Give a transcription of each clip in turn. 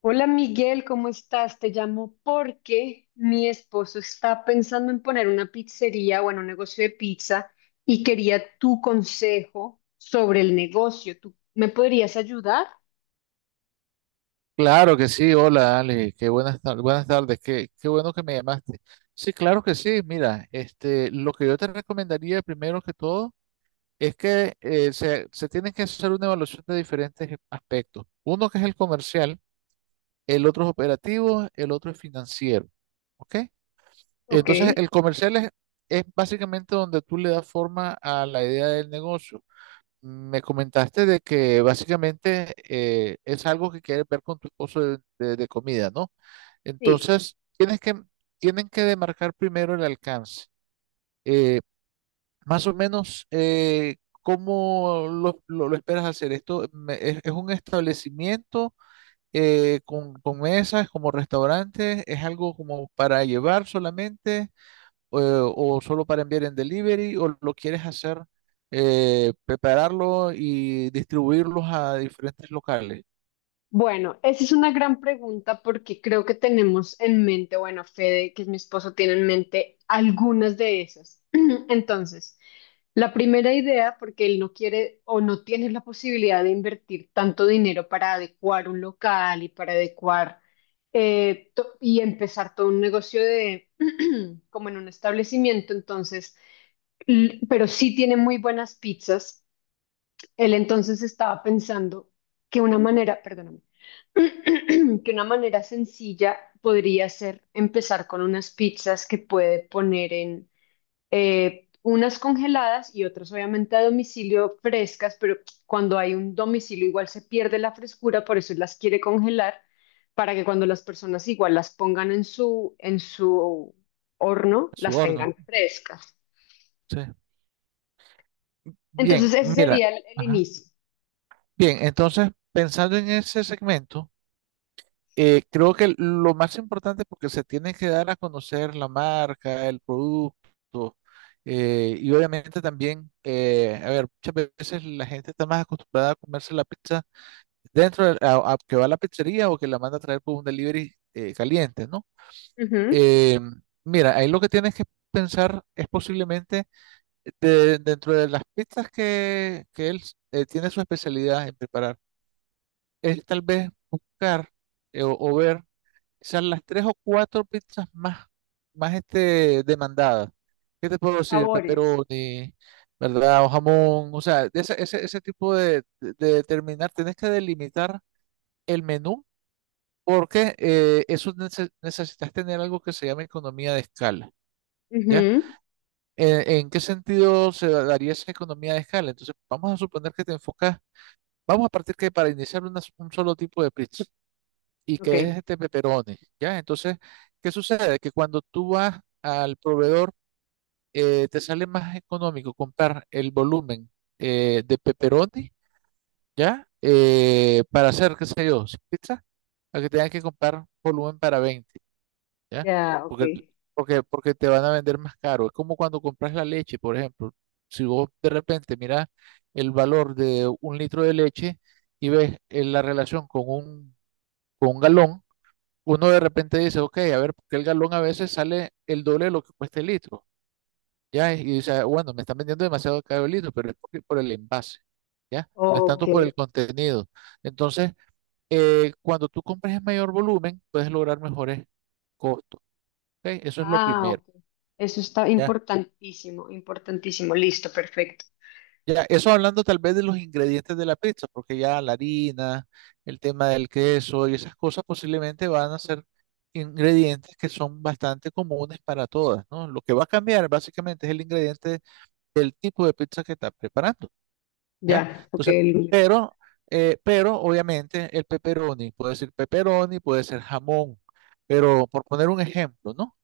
Hola Miguel, ¿cómo estás? Te llamo porque mi esposo está pensando en poner una pizzería, bueno, un negocio de pizza y quería tu consejo sobre el negocio. ¿Tú me podrías ayudar? Claro que sí, hola Ale, buenas tardes, qué bueno que me llamaste. Sí, claro que sí, mira, este, lo que yo te recomendaría primero que todo es que se tiene que hacer una evaluación de diferentes aspectos. Uno que es el comercial, el otro es operativo, el otro es financiero, ¿ok? Ok, Entonces, el comercial es básicamente donde tú le das forma a la idea del negocio. Me comentaste de que básicamente es algo que quieres ver con tu esposo de comida, ¿no? sí. Entonces, tienen que demarcar primero el alcance. Eh, más o menos, ¿cómo lo esperas hacer? ¿Esto es un establecimiento con mesas, como restaurante? ¿Es algo como para llevar solamente o solo para enviar en delivery? ¿O lo quieres hacer, prepararlo y distribuirlos a diferentes locales, Bueno, esa es una gran pregunta porque creo que tenemos en mente, bueno, Fede, que es mi esposo, tiene en mente algunas de esas. Entonces, la primera idea, porque él no quiere o no tiene la posibilidad de invertir tanto dinero para adecuar un local y para adecuar y empezar todo un negocio de como en un establecimiento, entonces, pero sí tiene muy buenas pizzas. Él entonces estaba pensando que una manera, perdóname, que una manera sencilla podría ser empezar con unas pizzas que puede poner en unas congeladas y otras obviamente a domicilio frescas, pero cuando hay un domicilio igual se pierde la frescura, por eso las quiere congelar para que cuando las personas igual las pongan en su horno, a su las horno? tengan frescas. Sí. Bien, Entonces ese mira. sería el Ajá. inicio. Bien, entonces, pensando en ese segmento, creo que lo más importante, porque se tiene que dar a conocer la marca, el producto, y obviamente también, a ver, muchas veces la gente está más acostumbrada a comerse la pizza dentro, a que va a la pizzería o que la manda a traer por un delivery caliente, ¿no? Ujú. Eh, mira, ahí lo que tienes que pensar es posiblemente dentro de las pizzas que él tiene su especialidad en preparar es tal vez buscar o ver quizás las tres o cuatro pizzas más, más demandadas. ¿Qué te puedo decir? Sabores. Pepperoni, ¿verdad? O jamón, o sea, de ese tipo de determinar, tenés que delimitar el menú porque eso necesitas tener algo que se llama economía de escala. ¿Ya? Ujú. ¿En qué sentido se daría esa economía de escala? Entonces, vamos a suponer que te enfocas, vamos a partir que para iniciar un solo tipo de pizza y que Ok, es este peperoni, ¿ya? Entonces, ¿qué sucede? Que cuando tú vas al proveedor, te sale más económico comprar el volumen de peperoni, ¿ya? Para hacer, qué sé yo, 100 pizzas, a que tengas que comprar volumen para 20. ¿Ya? ya, ok, Porque, porque te van a vender más caro. Es como cuando compras la leche, por ejemplo. Si vos de repente miras el valor de un litro de leche y ves la relación con un galón, uno de repente dice, ok, a ver, porque el galón a veces sale el doble de lo que cuesta el litro, ¿ya? Y dice, "Ah, bueno, me están vendiendo demasiado caro el litro, pero es por el envase, ¿ya? No es ok. tanto por el contenido. Entonces, cuando tú compras en mayor volumen, puedes lograr mejores costos, ¿ok? Eso es lo Ah, primero. ok. Eso está importantísimo, importantísimo. Listo, perfecto. Ya, eso hablando tal vez de los ingredientes de la pizza, porque ya la harina, el tema del queso y esas cosas posiblemente van a ser ingredientes que son bastante comunes para todas, ¿no? Lo que va a cambiar básicamente es el ingrediente del tipo de pizza que estás preparando, ¿ya? Ya, ok. Entonces, El- pero, pero obviamente el pepperoni, puede ser jamón, pero por poner un ejemplo, ¿no?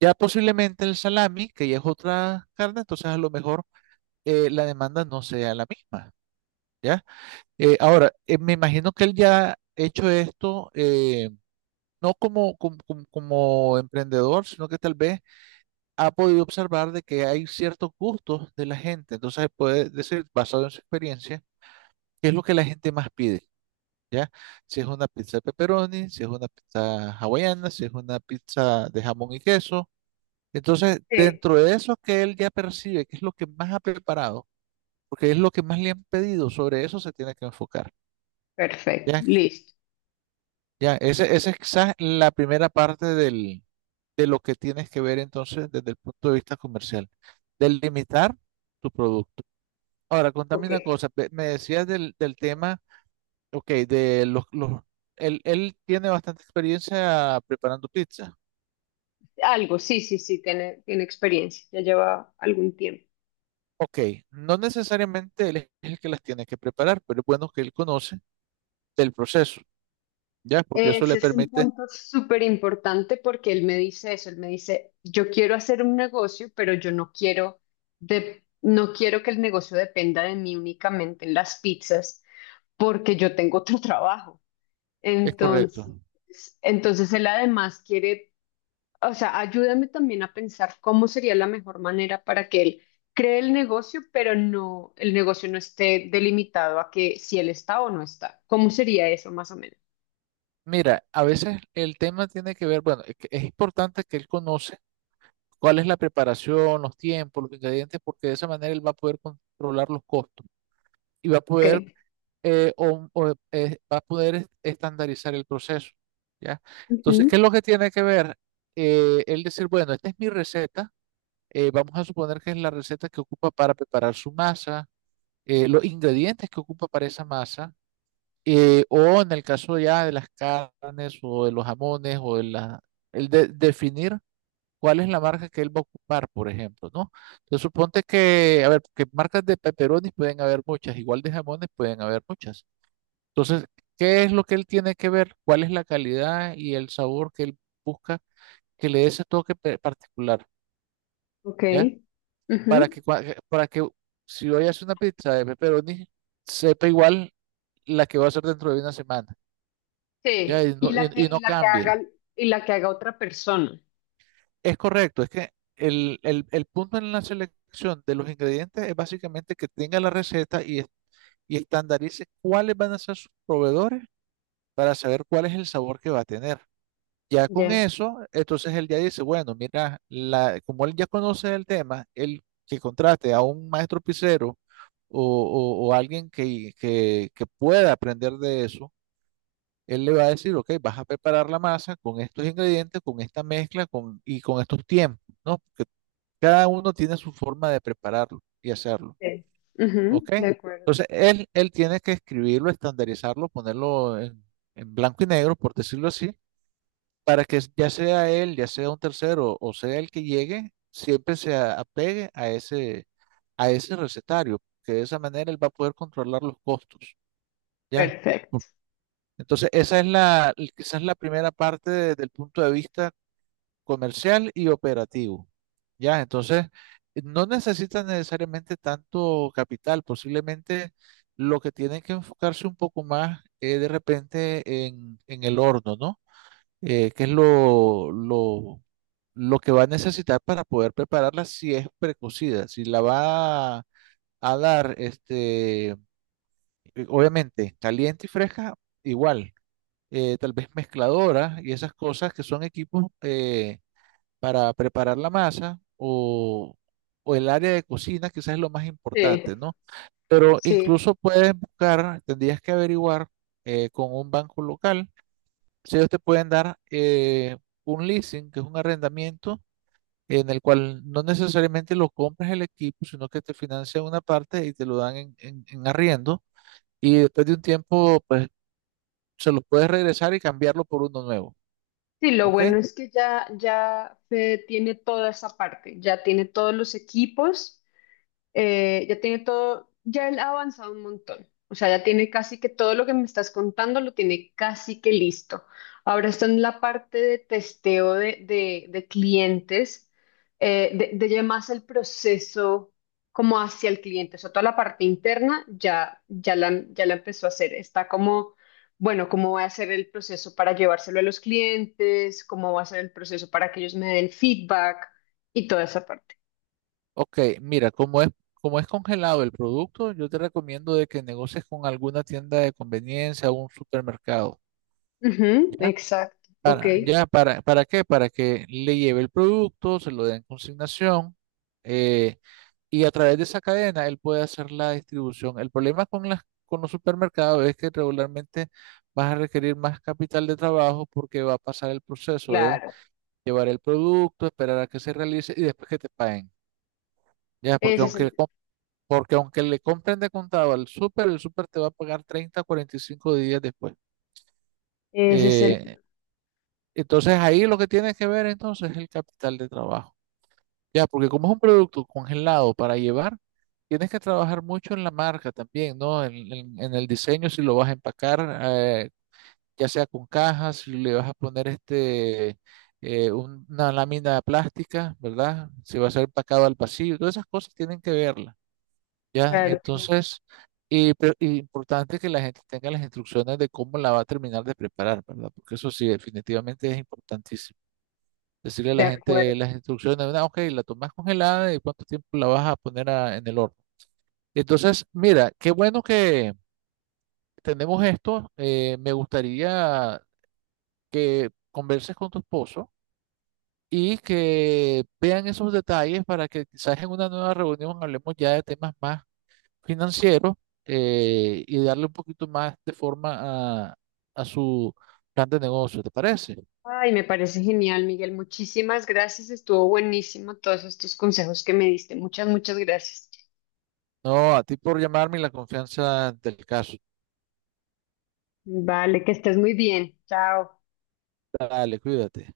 Ya posiblemente el salami, que ya es otra carne, entonces a lo mejor la demanda no sea la misma. ¿Ya? Ahora, me imagino que él ya ha hecho esto, no como emprendedor, sino que tal vez ha podido observar de que hay ciertos gustos de la gente. Entonces puede decir, basado en su experiencia, qué es lo que la gente más pide, ¿ya? Si es una pizza de pepperoni, si es una pizza hawaiana, si es una pizza de jamón y queso. Entonces, sí. dentro de eso que él ya percibe, qué es lo que más ha preparado, porque es lo que más le han pedido, sobre eso se tiene que enfocar. Perfecto, ¿Ya? listo. Ya, ese es quizás la primera parte del, de lo que tienes que ver entonces desde el punto de vista comercial, del limitar tu producto. Ahora, contame Ok. una cosa, me decías del tema, ok, de los, él tiene bastante experiencia preparando pizza. Algo, sí, sí, sí, tiene, tiene experiencia, ya lleva algún tiempo. Ok, no necesariamente él es el que las tiene que preparar, pero es bueno que él conoce del proceso, ¿ya? Porque eso le Ese es un permite, punto súper importante porque él me dice eso, él me dice, yo quiero hacer un negocio, pero yo no quiero, de, no quiero que el negocio dependa de mí únicamente en las pizzas porque yo tengo otro trabajo. es correcto. Entonces, entonces, él además quiere, o sea, ayúdame también a pensar cómo sería la mejor manera para que él cree el negocio, pero no, el negocio no esté delimitado a que si él está o no está. ¿Cómo sería eso más o menos? Mira, a veces el tema tiene que ver, bueno, es que es importante que él conozca cuál es la preparación, los tiempos, los ingredientes, porque de esa manera él va a poder controlar los costos y va a poder, Ok. O, va a poder est- estandarizar el proceso, ¿ya? Entonces, ¿qué es Ujú. lo que tiene que ver? Él decir, bueno, esta es mi receta, vamos a suponer que es la receta que ocupa para preparar su masa, los ingredientes que ocupa para esa masa, o en el caso ya de las carnes o de los jamones o de el definir cuál es la marca que él va a ocupar, por ejemplo, ¿no? Entonces suponte que, a ver, que marcas de pepperonis pueden haber muchas, igual de jamones pueden haber muchas. Entonces, ¿qué es lo que él tiene que ver? ¿Cuál es la calidad y el sabor que él busca que le dé ese toque particular, Ok. ¿ya? Ujú. Para que, para que si hoy hace una pizza de pepperoni sepa igual la que va a hacer dentro de una semana, ¿ya? Y Sí. Y no, la y que, y no cambie. Y la que haga otra persona. Es correcto, es que el punto en la selección de los ingredientes es básicamente que tenga la receta y, y estandarice cuáles van a ser sus proveedores para saber cuál es el sabor que va a tener. Ya con Ya. eso, entonces él ya dice, bueno, mira, como él ya conoce el tema, él que contrate a un maestro pizzero o alguien que pueda aprender de eso, él le va a decir, ok, vas a preparar la masa con estos ingredientes, con esta mezcla y con estos tiempos, ¿no? Cada uno tiene su forma de prepararlo y hacerlo, Sí. Ujú, ¿ok? de acuerdo. Entonces, él tiene que escribirlo, estandarizarlo, ponerlo en blanco y negro, por decirlo así, para que ya sea él, ya sea un tercero o sea el que llegue, siempre se apegue a ese recetario, que de esa manera él va a poder controlar los costos, ¿ya? Perfecto. Entonces, esa es quizás la primera parte del punto de vista comercial y operativo. Ya, entonces, no necesitan necesariamente tanto capital, posiblemente lo que tienen que enfocarse un poco más es de repente en el horno, ¿no? Que es lo que va a necesitar para poder prepararla si es precocida, si la va a dar, obviamente, caliente y fresca, igual, tal vez mezcladora y esas cosas que son equipos. Para preparar la masa o el área de cocina, quizás es lo más importante, Sí. ¿no? Pero Sí. incluso puedes buscar, tendrías que averiguar con un banco local si ellos te pueden dar un leasing, que es un arrendamiento en el cual no necesariamente lo compras el equipo, sino que te financian una parte y te lo dan en arriendo y después de un tiempo, pues se lo puedes regresar y cambiarlo por uno nuevo, Sí, lo ¿ok? bueno es que ya, ya Fede tiene toda esa parte, ya tiene todos los equipos. Ya tiene todo, ya él ha avanzado un montón. O sea, ya tiene casi que todo lo que me estás contando lo tiene casi que listo. Ahora está en la parte de testeo de clientes, de ya más el proceso como hacia el cliente. O sea, toda la parte interna ya la empezó a hacer. Está como, bueno, cómo va a ser el proceso para llevárselo a los clientes, cómo va a ser el proceso para que ellos me den feedback y toda esa parte. Ok, mira, como es congelado el producto, yo te recomiendo de que negocies con alguna tienda de conveniencia o un supermercado, Ujú, ¿ya? exacto. Ok. Para, ya, ¿para qué? Para que le lleve el producto, se lo den en consignación, eh, y a través de esa cadena él puede hacer la distribución. El problema con las, con los supermercados es que regularmente vas a requerir más capital de trabajo porque va a pasar el proceso de Claro, llevar el producto, esperar a que se realice y después que te paguen. Ya, porque ese es el, aunque Porque aunque le compren de contado al súper, el súper te va a pagar treinta cuarenta y cinco días después. ese es el, Eh, entonces ahí lo que tienes que ver entonces es el capital de trabajo. Ya, porque como es un producto congelado para llevar, tienes que trabajar mucho en la marca también, ¿no? En el diseño, si lo vas a empacar, ya sea con cajas, si le vas a poner una lámina plástica, ¿verdad? Si va a ser empacado al pasillo, todas esas cosas tienen que ver. ¿Ya? claro, claro, Entonces, y importante que la gente tenga las instrucciones de cómo la va a terminar de preparar, ¿verdad? Porque eso sí, definitivamente es importantísimo. Decirle a de la gente acuerdo. las instrucciones, "Ah, ok, la tomas congelada y cuánto tiempo la vas a poner en el horno. Entonces, mira, qué bueno que tenemos esto. Me gustaría que converses con tu esposo y que vean esos detalles para que quizás en una nueva reunión hablemos ya de temas más financieros y darle un poquito más de forma a su plan de negocio, ¿te parece? Ay, me parece genial, Miguel. Muchísimas gracias. Estuvo buenísimo todos estos consejos que me diste. Muchas, muchas gracias. No, a ti por llamarme y la confianza del caso. Vale, que estés muy bien. Chao. Dale, cuídate.